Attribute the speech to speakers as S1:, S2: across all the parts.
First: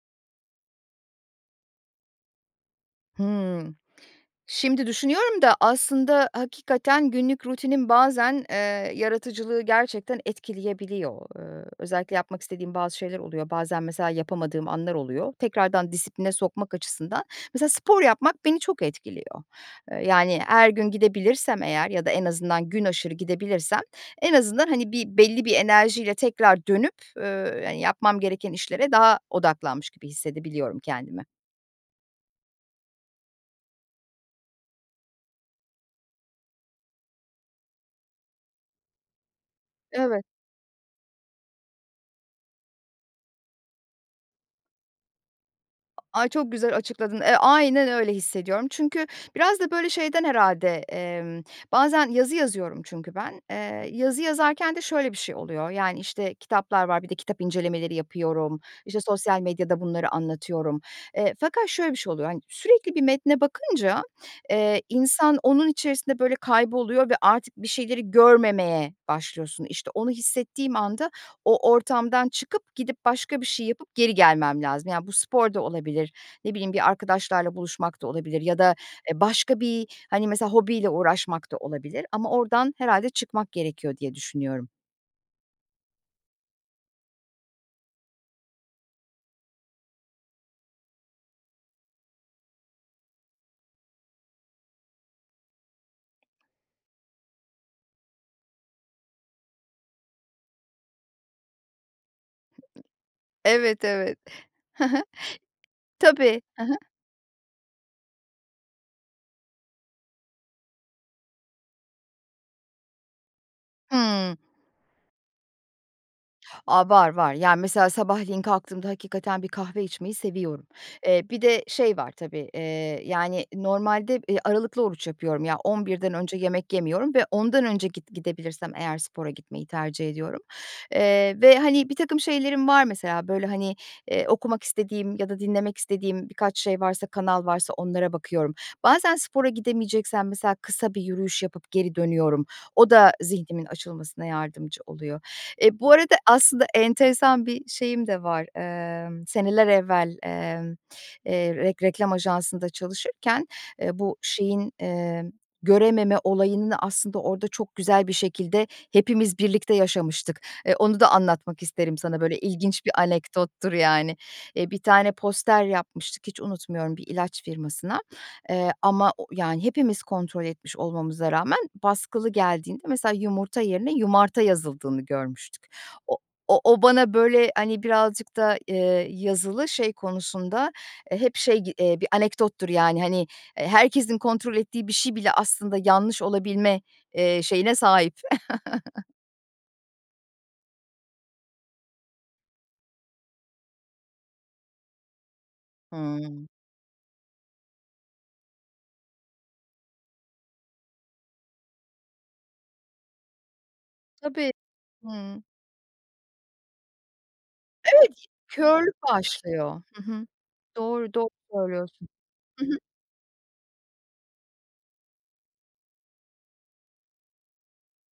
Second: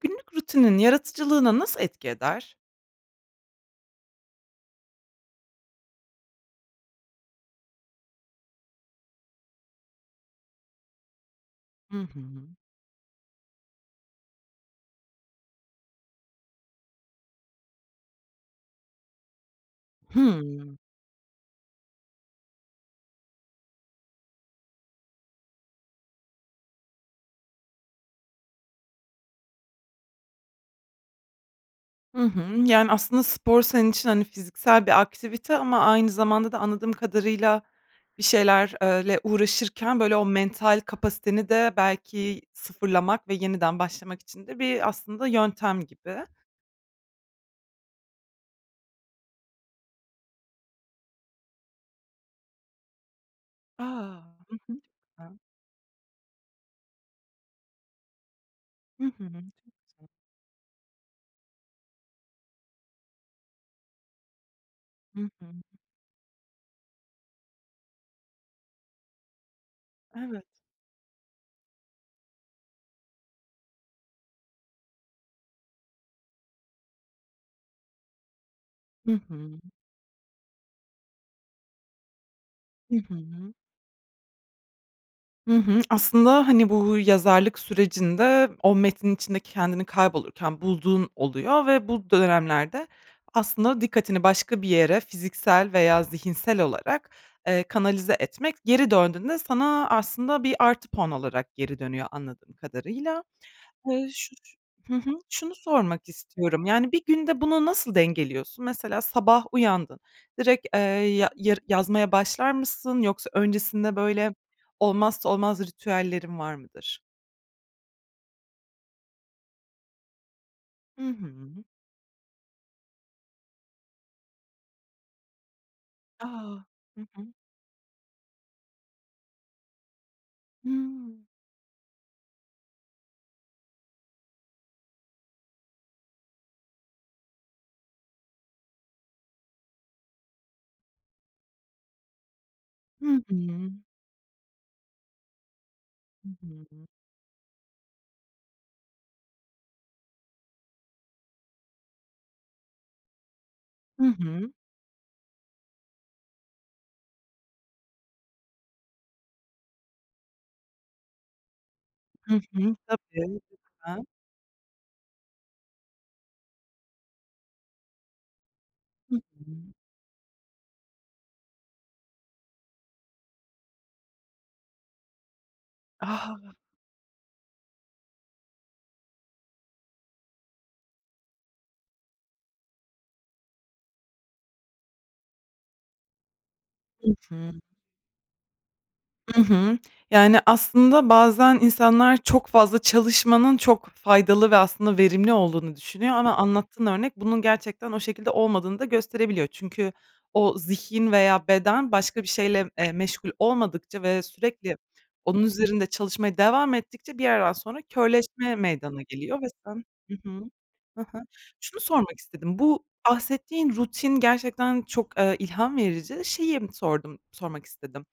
S1: Günlük rutinin yaratıcılığına nasıl etki eder?
S2: Hımm. Şimdi düşünüyorum da aslında, hakikaten, günlük rutinin bazen, eee, yaratıcılığı gerçekten etkileyebiliyor. Iıı,
S1: Hı
S2: özellikle yapmak
S1: hı.
S2: istediğim bazı şeyler oluyor. Bazen mesela, yapamadığım anlar oluyor. Tekrardan disipline sokmak açısından, mesela, spor yapmak beni çok etkiliyor. Eee, yani, her
S1: Hımm.
S2: gün gidebilirsem eğer ya da en azından günaşırı gidebilirsem en azından, hani, bir belli bir enerjiyle tekrar dönüp, ööö, yani, yapmam gereken işlere daha odaklanmış gibi hissedebiliyorum kendime.
S1: Hı hı. Yani, aslında, spor senin için, hani, fiziksel bir aktivite ama aynı zamanda da anladığım kadarıyla bir şeyler eee, le uğraşırken böyle
S2: Evet.
S1: o mental kapasiteni de belki sıfırlamak ve yeniden başlamak için de bir aslında yöntem gibi.
S2: Ay, çok güzel açıkladın. Eee, aynen, öyle hissediyorum. Çünkü biraz da böyle şeyden herhâlde, emm, bazen yazı yazıyorum çünkü ben.
S1: A!
S2: Eee, yazı
S1: Hı
S2: yazarken de
S1: hı.
S2: şöyle bir şey oluyor, yani, işte, kitaplar var, bir de kitap incelemeleri yapıyorum, işte,
S1: Hı hı.
S2: sosyal medyada
S1: Çok
S2: bunları
S1: güzel.
S2: anlatıyorum. Eee, fakat şöyle bir şey oluyor, hani, sürekli bir metne bakınca, eee,
S1: Hı
S2: insan
S1: hı.
S2: onun içerisinde böyle kayboluyor ve artık bir şeyleri görmemeye başlıyorsun. İşte, onu
S1: Evet.
S2: hissettiğim anda o ortamdan çıkıp gidip başka bir şey yapıp geri gelmem lazım. Yani, bu spor da olabilir, ne bileyim bir arkadaşlarla buluşmak da olabilir ya da,
S1: Hı
S2: eee, başka
S1: hı.
S2: bir, hani, mesela hobiyle uğraşmak da olabilir ama oradan
S1: Hı
S2: herhâlde çıkmak
S1: hı.
S2: gerekiyor diye düşünüyorum.
S1: Hı hı. Aslında, hani, bu yazarlık sürecinde o metnin içinde kendini kaybolurken bulduğun oluyor ve bu dönemlerde aslında dikkatini başka bir yere, fiziksel veya zihinsel olarak, eee, kanalize etmek, geri döndüğünde sana aslında bir artı puan olarak geri dönüyor, anladığım kadarıyla.
S2: Evet,
S1: Eee,
S2: evet. Hı
S1: şu
S2: hı.
S1: hı hı, şunu sormak
S2: Tabii. Hı
S1: istiyorum,
S2: hı.
S1: yani, bir günde bunu nasıl dengeliyorsun? Mesela sabah uyandın. Direkt, eee, ya-yar yazmaya başlar mısın? Yoksa öncesinde, böyle,
S2: Hımm.
S1: olmazsa olmaz ritüellerin var
S2: A,
S1: mıdır?
S2: var var. Yani, mesela sabahleyin kalktığımda hakikaten bir kahve içmeyi seviyorum.
S1: Hı
S2: Eee,
S1: hı.
S2: bir de şey var tabii, eee, yani, normalde, eee, aralıklı oruç yapıyorum, ya, 11'den
S1: A!
S2: önce yemek
S1: Hı
S2: yemiyorum ve
S1: hı.
S2: 10'dan önce, git gidebilirsem eğer, spora gitmeyi tercih ediyorum.
S1: Hımm.
S2: Eee, ve ,hani, birtakım şeylerim var, mesela. Böyle, hani, eee, okumak istediğim ya da dinlemek istediğim birkaç şey varsa, kanal varsa, onlara bakıyorum. Bazen spora gidemeyeceksem, mesela, kısa bir yürüyüş yapıp geri dönüyorum. O da
S1: Hı
S2: zihnimin
S1: hı.
S2: açılmasına yardımcı oluyor. Eee, bu arada,
S1: Hı
S2: aslında,
S1: hı.
S2: enteresan bir şeyim de var. Emm, seneler evvel, emm, eee, rek reklam ajansında çalışırken, eee,
S1: Hı
S2: bu
S1: hı.
S2: şeyin, emm, görememe olayını aslında, orda çok güzel bir şekilde hepimiz birlikte yaşamıştık. E, onu da anlatmak isterim sana,
S1: Hı
S2: böyle,
S1: hı.
S2: ilginç bir
S1: Tabii,
S2: anekdottur,
S1: lütfen.
S2: yani. Eee, bir tane poster yapmıştık, hiç unutmuyorum, bir ilaç firmasına. Eee, ama
S1: Hı
S2: o
S1: hı.
S2: yani, hepimiz kontrol etmiş olmamıza rağmen, baskılı geldiğinde, mesela, yumurta yerine yumarta yazıldığını görmüştük. O
S1: A!
S2: o o bana, böyle, hani, birazcık da, eee, yazılı şey konusunda, eee, hep şey gi eee, bir anekdottur, yani. Hani, eee, herkesin kontrol ettiği bir şey bile aslında yanlış olabilme,
S1: Hı
S2: eee,
S1: hı.
S2: şeyine sahip.
S1: Hı hı. Yani, aslında bazen insanlar çok fazla çalışmanın çok faydalı ve aslında verimli olduğunu düşünüyor. Ama
S2: Hıı.
S1: anlattığın örnek bunun gerçekten o şekilde olmadığını da gösterebiliyor. Çünkü o zihin veya beden başka bir şeyle, eee, meşgul olmadıkça ve
S2: Tabii.
S1: sürekli onun
S2: Hımm.
S1: üzerinde çalışmaya devam ettikçe bir yerden sonra
S2: Evet,
S1: körleşme
S2: körlük
S1: meydana geliyor ve
S2: başlıyor.
S1: sen
S2: Hı
S1: hı
S2: hı.
S1: hı, hı
S2: Doğru,
S1: hı.
S2: doğru
S1: Şunu
S2: söylüyorsun.
S1: sormak istedim;
S2: Hı hı.
S1: bu bahsettiğin rutin gerçekten çok, eee, ilham verici, şeyi sordum, sormak istedim:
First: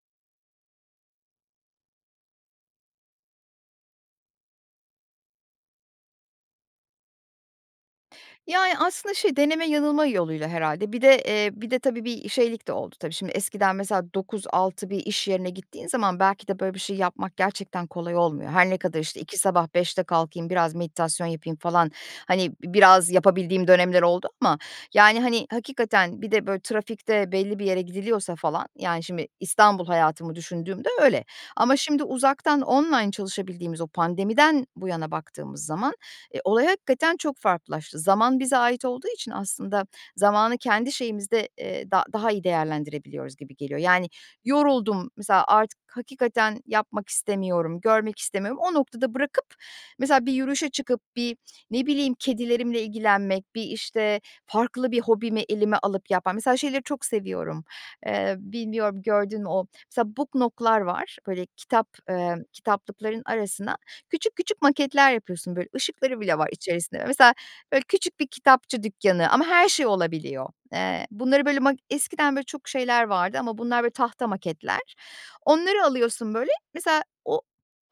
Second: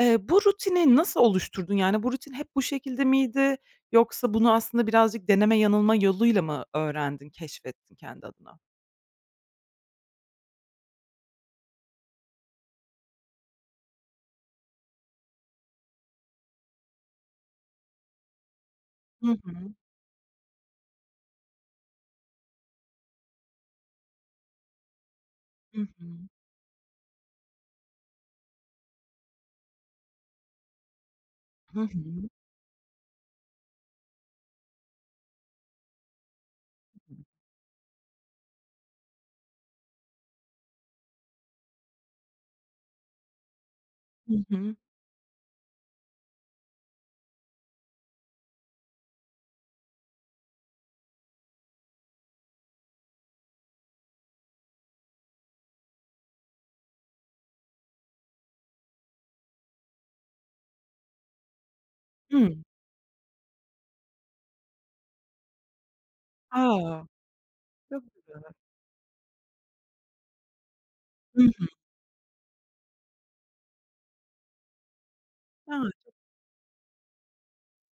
S1: Eee, bu rutini nasıl oluşturdun? Yani, bu rutin hep bu şekilde miydi? Yoksa bunu aslında birazcık deneme yanılma yoluyla mı öğrendin, keşfettin kendi adına?
S2: Yani, aslında şey, deneme yanılma yoluyla herhâlde. Bir de, eee, bir de tabii bir şeylik de oldu tabii. Şimdi, eskiden, mesela, 9.00-18.00 bir iş yerine gittiğin zaman, belki de böyle bir şey yapmak gerçekten kolay olmuyor. Her ne kadar, işte,
S1: Hı
S2: 2 sabah,
S1: hı.
S2: 5'te kalkayım, biraz meditasyon yapayım falan, hani, bi biraz yapabildiğim dönemler oldu ama, yani, hani,
S1: Hı
S2: hakikaten
S1: hı.
S2: bir de, böyle, trafikte belli bir yere gidiliyorsa falan, yani, şimdi İstanbul hayatımı düşündüğümde öyle. Ama
S1: Hı
S2: şimdi
S1: hı.
S2: uzaktan, online çalışabildiğimiz, o pandemiden bu yana baktığımız zaman, eee, olay hakikaten çok farklılaştı. Zaman bize ait olduğu için aslında zamanı kendi şeyimizde, eee, da daha iyi değerlendirebiliyoruz gibi geliyor. Yani,
S1: Hı hı.
S2: yoruldum, mesela, artık hakikaten yapmak istemiyorum, görmek istemiyorum. O noktada bırakıp, mesela, bir yürüyüşe çıkıp, bir, ne bileyim, kedilerimle ilgilenmek, bir, işte, farklı bir hobimi elime alıp yapma mesela, şeyleri çok seviyorum, eee, bilmiyorum gördün mü? O, mesela book nook'lar var. Böyle, kitap, eee,
S1: Hı.
S2: kitaplıkların arasına küçük küçük maketler yapıyorsun, böyle, ışıkları bile var içerisinde.
S1: A!
S2: Mesela, böyle,
S1: Çok
S2: küçük bir
S1: güzel.
S2: kitapçı dükkanı ama her şey olabiliyor. Eee,
S1: Hı
S2: bunları, böyle,
S1: hı.
S2: ma eskiden böyle çok şeyler vardı. Ama bunlar, böyle, tahta maketler.
S1: A!
S2: Onları
S1: Çok
S2: alıyorsun, böyle, mesela, o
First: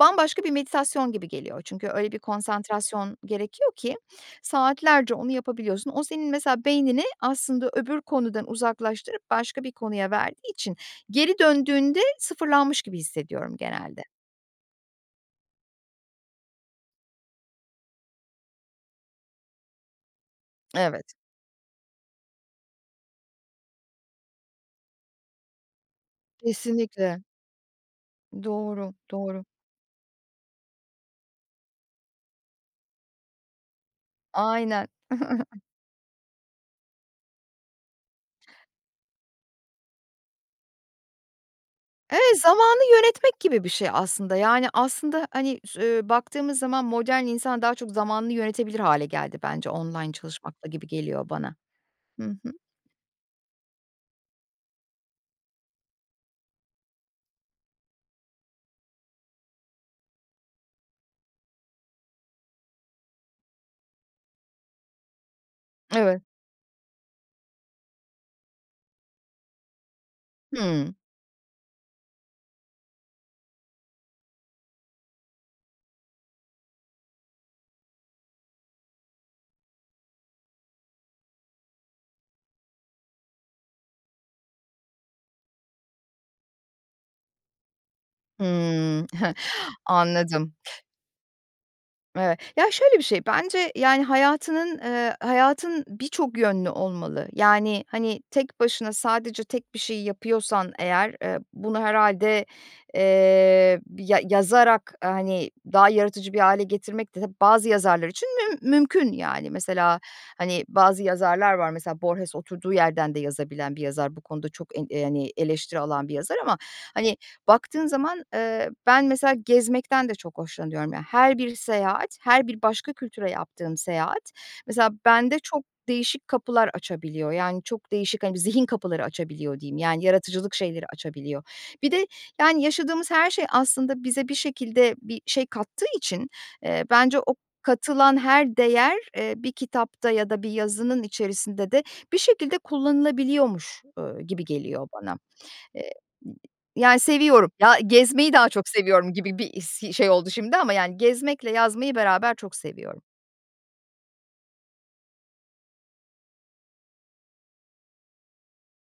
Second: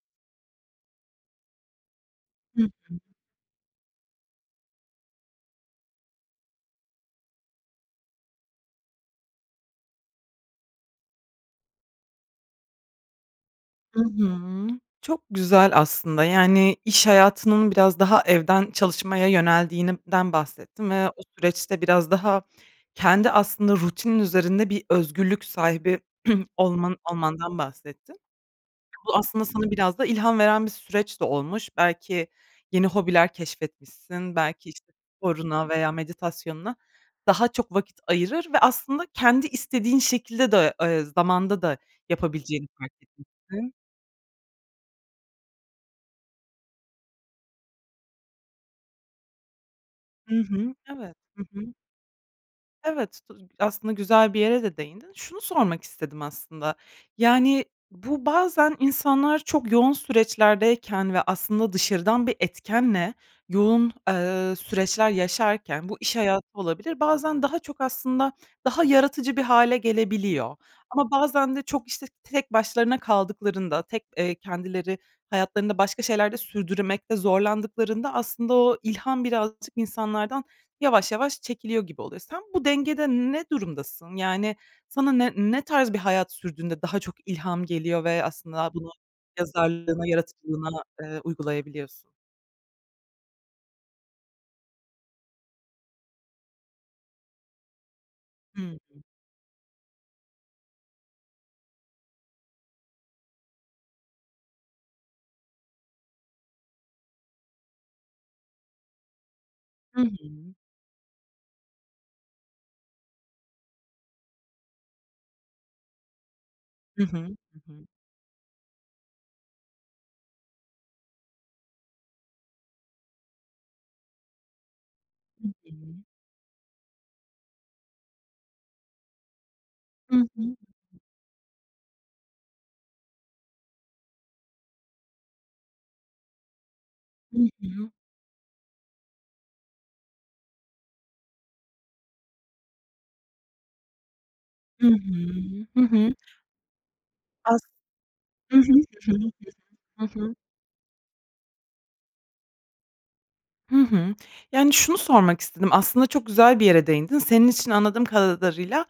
S2: bambaşka bir meditasyon gibi geliyor. Çünkü öyle bir
S1: Hı hı.
S2: konsantrasyon gerekiyor ki saatlerce onu yapabiliyorsun. O senin, mesela, beynini aslında öbür konudan uzaklaştırıp başka bir konuya verdiği için geri döndüğünde sıfırlanmış gibi hissediyorum
S1: Hı
S2: genelde.
S1: hı. Çok güzel aslında, yani, iş hayatının biraz daha evden çalışmaya yöneldiğinden bahsettin
S2: Evet.
S1: ve o süreçte biraz daha kendi aslında rutinin üzerinde bir özgürlük sahibi olman
S2: Kesinlikle.
S1: olmandan bahsettin.
S2: Doğru.
S1: Bu
S2: Doğru.
S1: aslında sana biraz da ilham veren bir süreç de olmuş. Belki yeni hobiler keşfetmişsin, belki,
S2: Aynen.
S1: işte, sporuna veya meditasyonuna daha çok vakit ayırır ve aslında kendi istediğin şekilde de, eee, zamanda da
S2: Evet,
S1: yapabileceğini
S2: zamanı
S1: fark
S2: yönetmek gibi bir
S1: etmişsin.
S2: şey aslında. Yani, aslında, hani, sü eee, baktığımız zaman modern insan daha çok zamanını yönetebilir hâle geldi bence online
S1: Hı
S2: çalışmakla
S1: hı.
S2: gibi
S1: Evet.
S2: geliyor
S1: Hı
S2: bana.
S1: hı.
S2: Hı hı.
S1: Evet, tu aslında güzel bir yere de değindin. Şunu sormak istedim aslında. Yani, bu bazen insanlar çok yoğun süreçlerdeyken ve aslında dışarıdan bir etkenle yoğun, eee, süreçler yaşarken, bu iş
S2: Evet.
S1: hayatı olabilir, bazen daha çok aslında daha yaratıcı bir hâle gelebiliyor.
S2: Hımm.
S1: Ama bazen de çok, işte, tek başlarına kaldıklarında, tek, eee, kendileri hayatlarında başka şeyler de sürdürmekte zorlandıklarında aslında o ilham birazcık insanlardan yavaş yavaş çekiliyor gibi oluyor. Sen bu dengede ne durumdasın? Yani, sana ne ne tarz bir hayat sürdüğünde daha çok ilham geliyor ve aslında bunu
S2: Hıı.
S1: yazarlığına,
S2: Anladım.
S1: yaratıcılığına, eee, uygulayabiliyorsun?
S2: Evet. Ya, şöyle bir şey: Bence, yani, hayatının, eee, hayatın birçok yönlü olmalı. Yani, hani, tek
S1: Hı
S2: başına
S1: hı.
S2: sadece tek bir şey yapıyorsan, eğer, eee, bunu herhâlde, eee, ya yazarak, hani, daha yaratıcı bir hâle getirmek de bazı yazarlar için müm mümkün, yani.
S1: Hı
S2: Mesela,
S1: hı.
S2: hani, bazı yazarlar var, mesela Borges, oturduğu yerden de yazabilen bir yazar, bu konuda çok en eee, yani eleştiri alan bir yazar ama,
S1: Hı hı.
S2: hani,
S1: Hı hı.
S2: baktığın zaman, eee, ben, mesela, gezmekten de çok hoşlanıyorum. Ya, her bir seyahat, her bir başka kültüre yaptığım seyahat, mesela, bende
S1: Hı
S2: çok
S1: hı.
S2: değişik kapılar açabiliyor. Yani, çok değişik, hani, bir zihin kapıları açabiliyor diyeyim. Yani,
S1: Hı
S2: yaratıcılık
S1: hı.
S2: şeyleri açabiliyor. Bir de, yani, yaşadığımız her şey aslında bize bir şekilde bir şey kattığı için, eee, bence o
S1: Hı hı.
S2: katılan her değer, eee, bir kitapta ya da bir yazının içerisinde de bir şekilde kullanılabiliyormuş, eee, gibi
S1: Hı
S2: geliyor bana.
S1: hı. Hı
S2: Eee,
S1: hı.
S2: yani, seviyorum,
S1: As
S2: ya, gezmeyi daha
S1: Hı hı,
S2: çok
S1: hı
S2: seviyorum
S1: hı,
S2: gibi
S1: hı
S2: bir is şey
S1: hı, hı
S2: oldu
S1: hı.
S2: şimdi ama, yani, gezmekle yazmayı beraber çok seviyorum.
S1: Hı hı. Yani, şunu sormak istedim aslında çok güzel bir yere değindin. Senin için anladığım kadarıyla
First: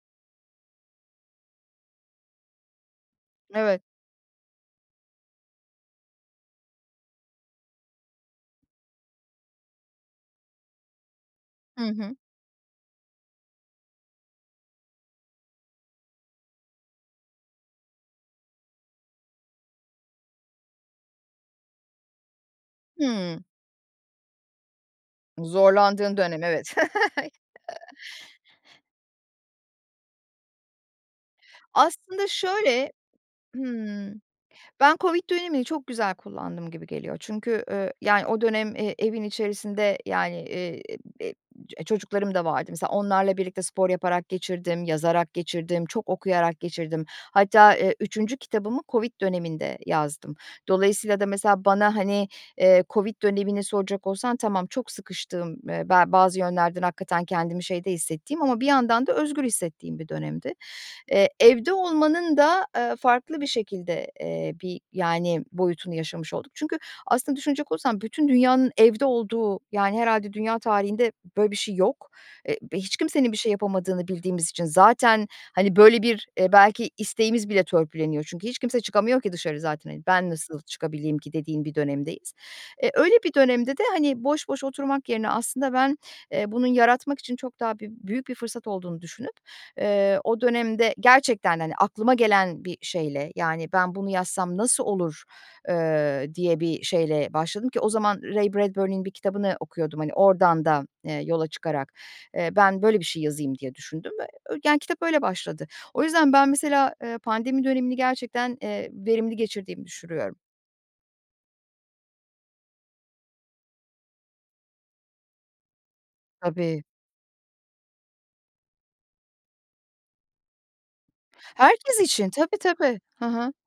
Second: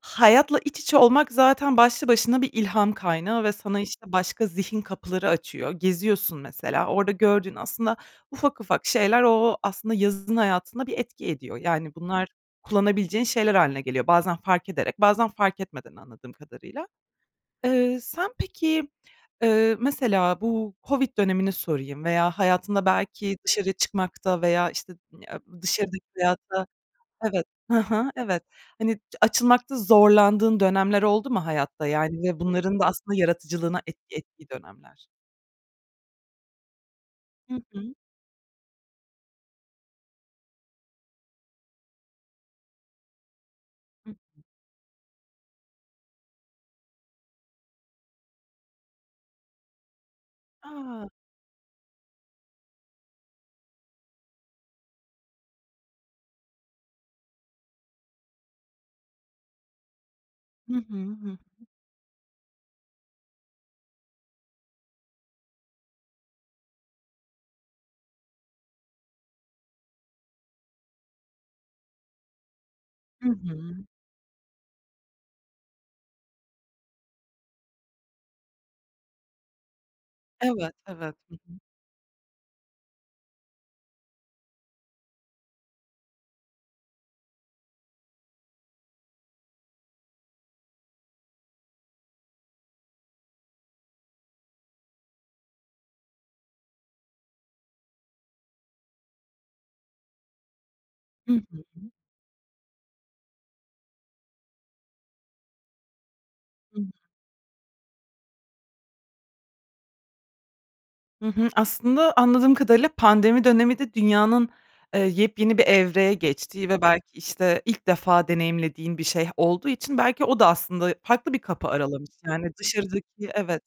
S1: hayatla iç içe olmak zaten başlı başına bir ilham kaynağı ve sana,
S2: Evet.
S1: işte, başka zihin kapıları açıyor. Geziyorsun mesela, orada gördüğün aslında ufak ufak şeyler, o o, aslında yazın hayatında bir etki ediyor.
S2: Hı
S1: Yani,
S2: hı.
S1: bunlar kullanabileceğin şeyler hâline geliyor bazen fark ederek, bazen fark etmeden anladığım kadarıyla. Eee, sen peki, eee, mesela bu Covid dönemini sorayım veya hayatında belki
S2: Hıı.
S1: dışarı çıkmakta veya işte ı em, dışarıdaki
S2: Zorlandığın dönem,
S1: hayata
S2: evet.
S1: evet hı hı, evet. Hani, açılmakta zorlandığın dönemler oldu mu hayatta? Yani,
S2: Aslında
S1: ve bunların da
S2: şöyle,
S1: aslında yaratıcılığına
S2: hıı,
S1: etki ettiği
S2: ben
S1: dönemler...
S2: Covid dönemini çok güzel kullandım gibi geliyor.
S1: Hı
S2: Çünkü, eee,
S1: hı.
S2: yani, o dönem, eee, evin içerisinde, yani, eee, e-em çocuklarım da vardı. Mesela onlarla birlikte spor yaparak geçirdim, yazarak geçirdim, çok okuyarak geçirdim. Hatta, eee, 3. kitabımı Covid döneminde yazdım.
S1: A!
S2: Dolayısıyla da mesela bana, hani, eee, Covid dönemini soracak olsan tamam çok sıkıştığım, eee, be bazı yönlerden hakikaten kendimi şeyde hissettiğim ama bir yandan da özgür hissettiğim bir dönemdi.
S1: Hı hı. Hı
S2: Eee,
S1: hı.
S2: evde olmanın da, eee, farklı bir şekilde, eee, bir, yani, boyutunu yaşamış olduk. Çünkü aslında düşünecek olursan bütün dünyanın evde olduğu, yani, herhâlde dünya tarihinde böyle bir şey yok. Eee, bi hiç
S1: Hı
S2: kimsenin bir şey
S1: hı.
S2: yapamadığını bildiğimiz için zaten, hani, böyle bir, eee, belki isteğimiz bile törpüleniyor çünkü hiç kimse çıkamıyor ki dışarı zaten, eee, ben nasıl
S1: Evet, evet.
S2: çıkabileyim ki,
S1: Hı hı.
S2: dediğin bir dönemdeyiz. Eee, öyle bir dönemde de, hani, boş boş oturmak yerine aslında ben, eee, bunun yaratmak için çok daha bü büyük bir fırsat olduğunu düşünüp, eee, o dönemde gerçekten, hani, aklıma gelen bir şeyle, yani, ben bunu yazsam nasıl olur, eee, diye bir şeyle başladım ki o zaman Ray Bradbury'nin bir kitabını okuyordum, hani, oradan da, eee,
S1: Hı
S2: yola
S1: hı.
S2: çıkarak. Eee, ben böyle bir şey yazayım diye düşündüm ve ö yani, kitap öyle başladı. O yüzden ben
S1: Hıı.
S2: mesela, eee, pandemi dönemini gerçekten, eee, verimli geçirdiğimi düşürüyorum.
S1: Hı hı. Aslında anladığım kadarıyla pandemi dönemi de dünyanın, eee, yepyeni bir evreye geçtiği ve
S2: Tabii.
S1: belki işte ilk defa deneyimlediğin bir şeyh olduğu için belki o da aslında farklı bir kapı
S2: Herkes
S1: aralamış,
S2: için,
S1: yani,
S2: tabi tabi. Hı
S1: dışarıdaki
S2: hı.
S1: evet,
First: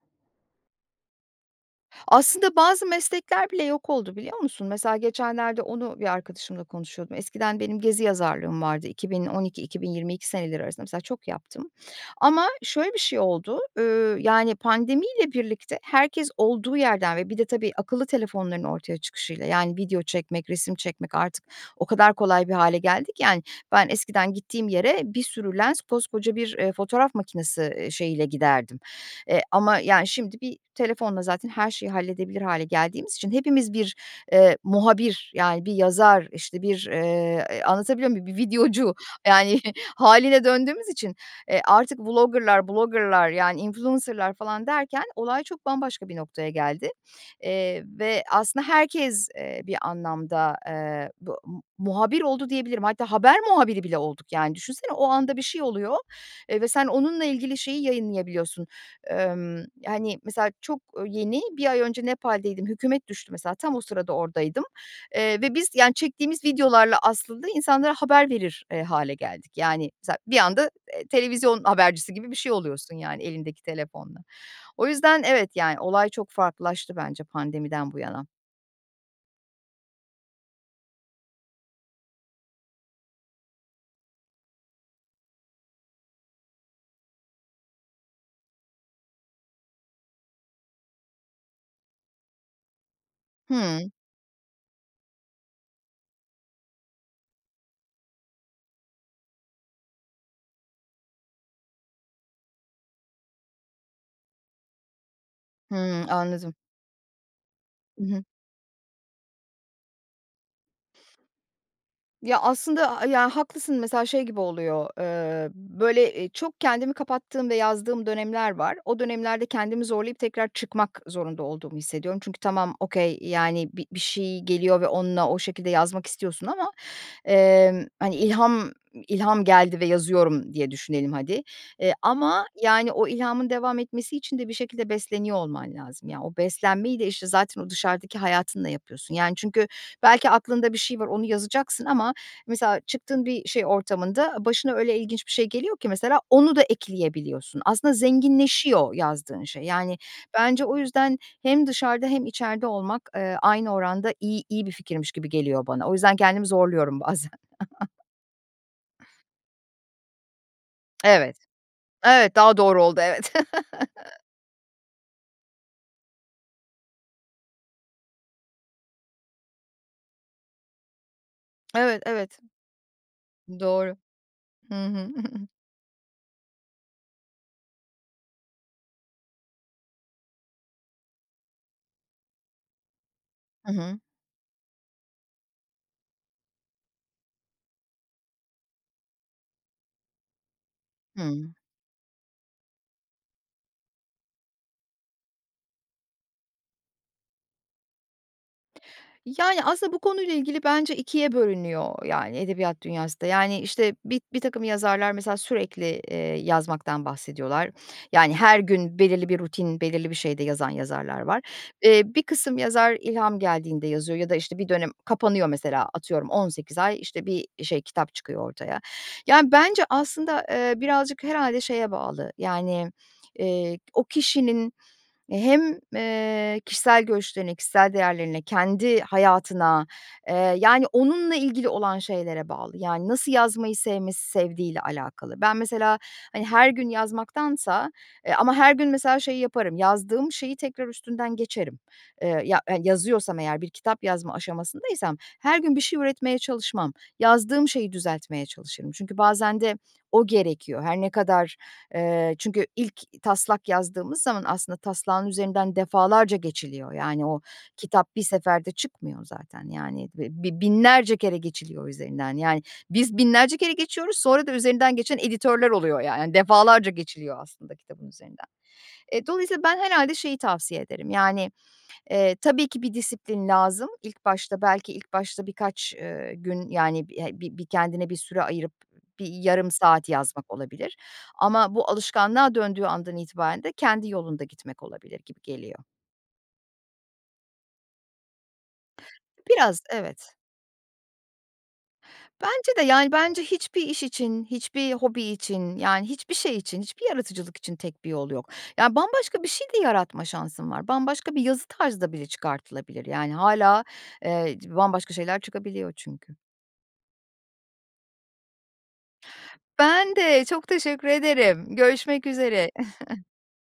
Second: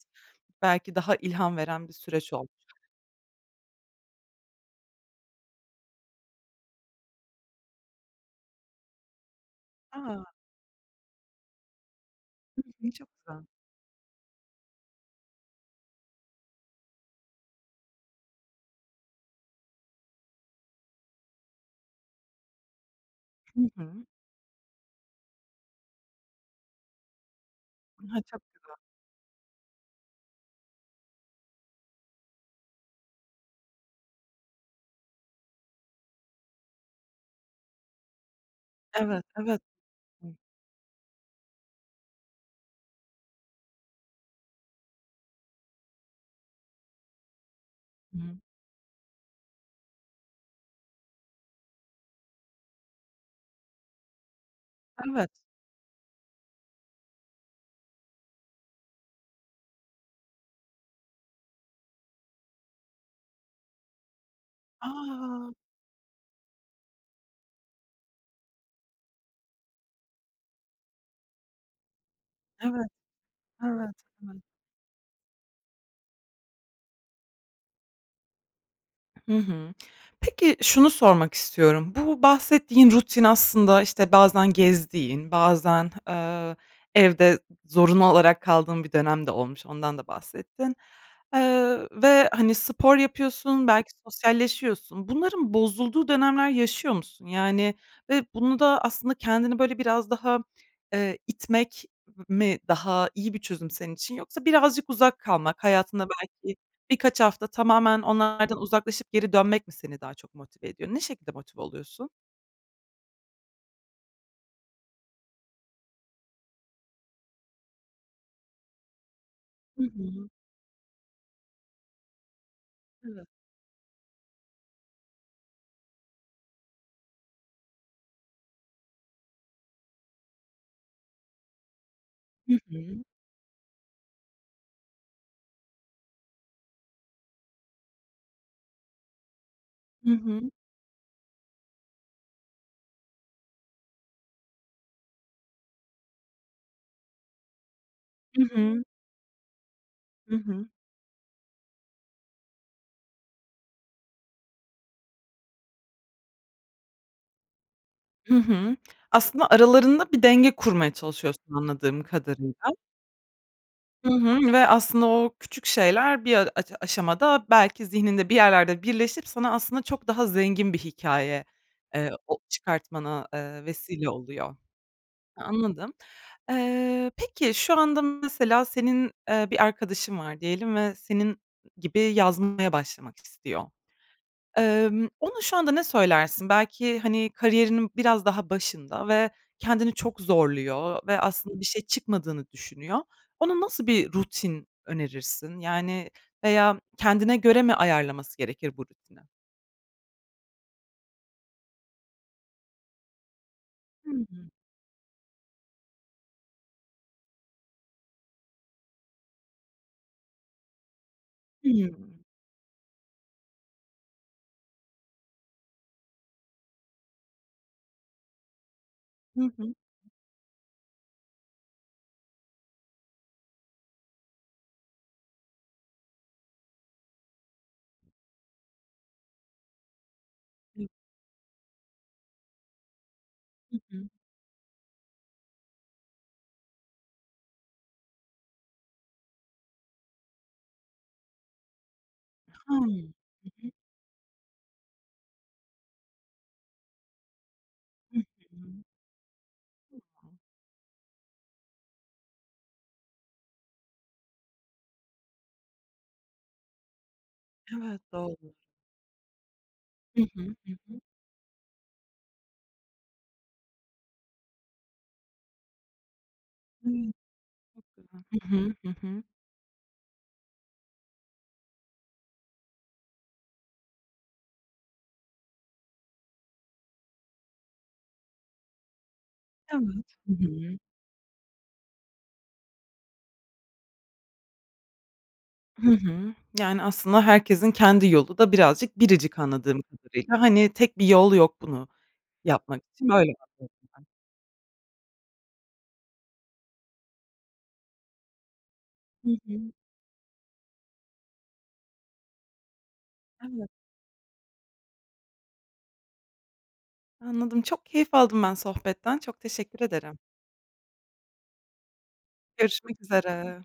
S1: belki daha ilham veren bir süreç olmuş.
S2: Aslında bazı meslekler bile yok oldu biliyor musun? Mesela geçenlerde onu bir arkadaşımla konuşuyordum. Eskiden benim gezi yazarlığım vardı 2012, iki bin yirmi
S1: A!
S2: iki seneleri arasında mesela çok yaptım ama
S1: Hı hı.
S2: şöyle bir
S1: Çok
S2: şey
S1: güzel.
S2: oldu, ııı, yani, pandemiyle birlikte herkes olduğu yerden ve bir de, tabii, akıllı telefonların ortaya çıkışıyla, yani, video çekmek, resim çekmek artık o kadar kolay bir hâle geldi ki, yani,
S1: Hı
S2: ben
S1: hı.
S2: eskiden gittiğim yere bir sürü lens, koskoca bir, eee, fotoğraf makinesi, eee,
S1: Ha ha.
S2: şeyiyle
S1: Çok güzel.
S2: giderdim, eee, ama, yani, şimdi bir telefonla zaten her şeyi halledebilir hâle geldiğimiz için hepimiz bir, eee, muhabir, yani, bir yazar, işte bir, eee, anlatabiliyor muyum? Bir videocu,
S1: Evet.
S2: yani,
S1: Evet.
S2: hâliyle döndüğümüz için, e, artık vlogger'lar, blogger'lar, yani, influencer'lar falan derken olay çok bambaşka bir noktaya geldi, eee, ve
S1: Hıı.
S2: aslında herkes, eee, bir anlamda, eee, bu mu muhabir oldu diyebilirim. Hatta haber muhabiri bile olduk, yani, düşünsene o
S1: Evet.
S2: anda bir şey oluyor, eee, ve sen onunla ilgili şeyi yayınlayabiliyorsun. Emm, yani, mesela çok yeni 1 ay önce Nepal'deydim, hükûmet düştü, mesela tam o sırada oradaydım, eee,
S1: A!
S2: ve biz, yani, çektiğimiz videolarla aslında insanlara haber verir hâle geldik. Yani, za bir anda, eee, televizyon habercisi gibi bir şey
S1: Evet.
S2: oluyorsun, yani, elindeki
S1: Evet.
S2: telefonla.
S1: Evet.
S2: O yüzden evet, yani, olay çok farklılaştı bence pandemiden bu yana.
S1: Hı hı. Peki şunu sormak istiyorum. Bu bahsettiğin rutin aslında, işte, bazen gezdiğin bazen, aaa, evde zorunlu olarak kaldığın bir dönem de olmuş, ondan da bahsettin. Eee, ö ve, hani, spor yapıyorsun belki
S2: Hımm.
S1: sosyalleşiyorsun. Bunların bozulduğu dönemler yaşıyor musun? Yani, ve bunu da aslında kendini böyle biraz daha, eee, itmek m mi daha iyi bir çözüm senin için yoksa birazcık uzak kalmak,
S2: Hıı.
S1: hayatında
S2: Anladım.
S1: belki birkaç hafta tamamen
S2: I hı.
S1: onlardan uzaklaşıp geri dönmek mi seni daha çok motive ediyor? Ne şekilde motive oluyorsun?
S2: Ya, aslında a a ya, haklısın mesela şey gibi oluyor, eee, böyle, eee, çok kendimi kapattığım ve yazdığım dönemler var. O dönemlerde
S1: Hı
S2: kendimi zorlayıp
S1: hı.
S2: tekrar çıkmak zorunda olduğumu hissediyorum. Çünkü tamam, okay,
S1: Evet.
S2: yani, bi bir şey geliyor ve onunla o şekilde yazmak istiyorsun ama, emm, hani, ilham ilham geldi ve yazıyorum diye düşünelim hadi, eee, ama,
S1: Hı
S2: yani,
S1: hı.
S2: o ilhamın devam etmesi için de bir şekilde besleniyor olman lazım. Ya, o beslenmeyi de, işte, zaten o dışarıdaki hayatınla yapıyorsun. Yani, çünkü
S1: Hı
S2: belki
S1: hı.
S2: aklında bir şey var, onu yazacaksın ama mesela çıktığın bir şey ortamında başına öyle ilginç bir şey geliyor ki mesela onu da ekleyebiliyorsun. Aslında
S1: Hı hı.
S2: zenginleşiyor yazdığın şey. Yani,
S1: Hı
S2: bence
S1: hı.
S2: o yüzden hem dışarıda hem içeride olmak, eee, aynı oranda iyi iyi bir fikirmiş gibi geliyor bana. O yüzden kendimi zorluyorum bazen
S1: Hı hı. Aslında aralarında bir denge kurmaya
S2: Evet.
S1: çalışıyorsun anladığım
S2: Evet, daha
S1: kadarıyla.
S2: doğru oldu. Evet.
S1: Hı hı, ve aslında o küçük şeyler bir a aca aşamada belki zihninde bir yerlerde birleşip sana aslında çok daha zengin bir hikâye,
S2: Evet,
S1: eee, o
S2: evet.
S1: çıkartmana, eee,
S2: Doğru.
S1: vesile oluyor.
S2: Hı hı.
S1: A anladım. Eee, peki şu anda mesela senin, eee, bir arkadaşın var diyelim ve senin ı gibi yazmaya başlamak istiyor.
S2: I hı.
S1: Emm, ona şu anda ne söylersin? Belki, hani, kariyerinin biraz daha başında ve kendini çok zorluyor ve
S2: Hımm.
S1: aslında bir şey çıkmadığını düşünüyor. Ona nasıl bir rutin önerirsin? Yani, veya kendine göre mi ayarlaması gerekir bu rutini?
S2: Yani, aslında bu konuyla ilgili bence 2'ye bölünüyor, yani, edebiyat dünyası da. Yani, işte,
S1: Hı
S2: bi
S1: hı.
S2: birtakım yazarlar mesela sürekli, eee, yazmaktan bahsediyorlar. Yani, her gün belirli bir rutin, belirli bir şeyde yazan yazarlar var. Eee,
S1: Hımm.
S2: bir kısım yazar ilham geldiğinde yazıyor ya da, işte, bir dönem kapanıyor mesela atıyorum 18 ay, işte, bir şey kitap çıkıyor ortaya.
S1: Hı
S2: Yani,
S1: hı.
S2: bence aslında, eee, birazcık herhâlde şeye bağlı, yani, eee, o kişinin hem, eee, kişisel görüşlerine, kişisel değerlerine, kendi hayatına, eee, yani, onunla ilgili olan şeylere bağlı, yani, nasıl yazmayı
S1: Hı hı.
S2: sevmesi, sevdiğiyle alakalı. Ben mesela, hani, her gün yazmaktansa eee, ama her gün mesela şeyi yaparım, yazdığım şeyi tekrar üstünden geçerim. Eee, ya e
S1: Hımm.
S2: yazıyorsam
S1: Hı
S2: eğer bir
S1: hı.
S2: kitap yazma aşamasındaysam, her gün bir şey üretmeye çalışmam, yazdığım şeyi
S1: Hı
S2: düzeltmeye
S1: hı.
S2: çalışırım. Çünkü bazen de o
S1: [unintelligible]
S2: gerekiyor. Her ne kadar eee, çünkü ilk taslak yazdığımız zaman aslında taslağın üzerinden defalarca geçiliyor. Yani, o
S1: Evet,
S2: kitap bir
S1: doğru.
S2: seferde çıkmıyor zaten. Yani
S1: Hı
S2: ve
S1: hı.
S2: b bi
S1: Hı hı.
S2: binlerce kere geçiliyor üzerinden. Yani, biz binlerce kere geçiyoruz sonra da üzerinden geçen editörler oluyor ya yani, defalarca
S1: [unintelligible]
S2: geçiliyor aslında
S1: Çok
S2: kitabın
S1: güzel.
S2: üzerinden.
S1: Hı hı. Hı hı.
S2: Eee, dolayısıyla ben herhâlde şeyi tavsiye ederim, yani, eee, tabii ki bir disiplin lazım. İlk başta belki ilk başta birkaç, eee, gün, yani, bi he bi bir kendine bir süre ayırıp bir yarım saat
S1: Evet. Hı
S2: yazmak
S1: hı.
S2: olabilir. Ama bu alışkanlığa döndüğü andan itibaren de kendi yolunda gitmek olabilir gibi geliyor.
S1: Hı hı. Yani, aslında herkesin kendi yolu da birazcık biricik
S2: Biraz.
S1: anladığım
S2: Evet.
S1: kadarıyla. Hani, tek bir yol yok bunu
S2: Bence de,
S1: yapmak için.
S2: yani,
S1: Böyle
S2: bence
S1: bakıyorsun
S2: hiçbir iş
S1: sen.
S2: için, hiçbir hobi için, yani, hiçbir şey için, hiçbir yaratıcılık için tek bir yol yok. Yani,
S1: Hı
S2: bambaşka bir şey
S1: hı.
S2: de yaratma şansın var. Bambaşka bir yazı tarzı da bile çıkartılabilir, yani,
S1: Evet.
S2: hâlâ, eee, c bambaşka şeyler çıkabiliyor çünkü.
S1: Anladım, çok keyif aldım ben sohbetten. Çok teşekkür
S2: Ben
S1: ederim.
S2: de. Çok teşekkür ederim. Görüşmek üzere.
S1: Görüşmek üzere.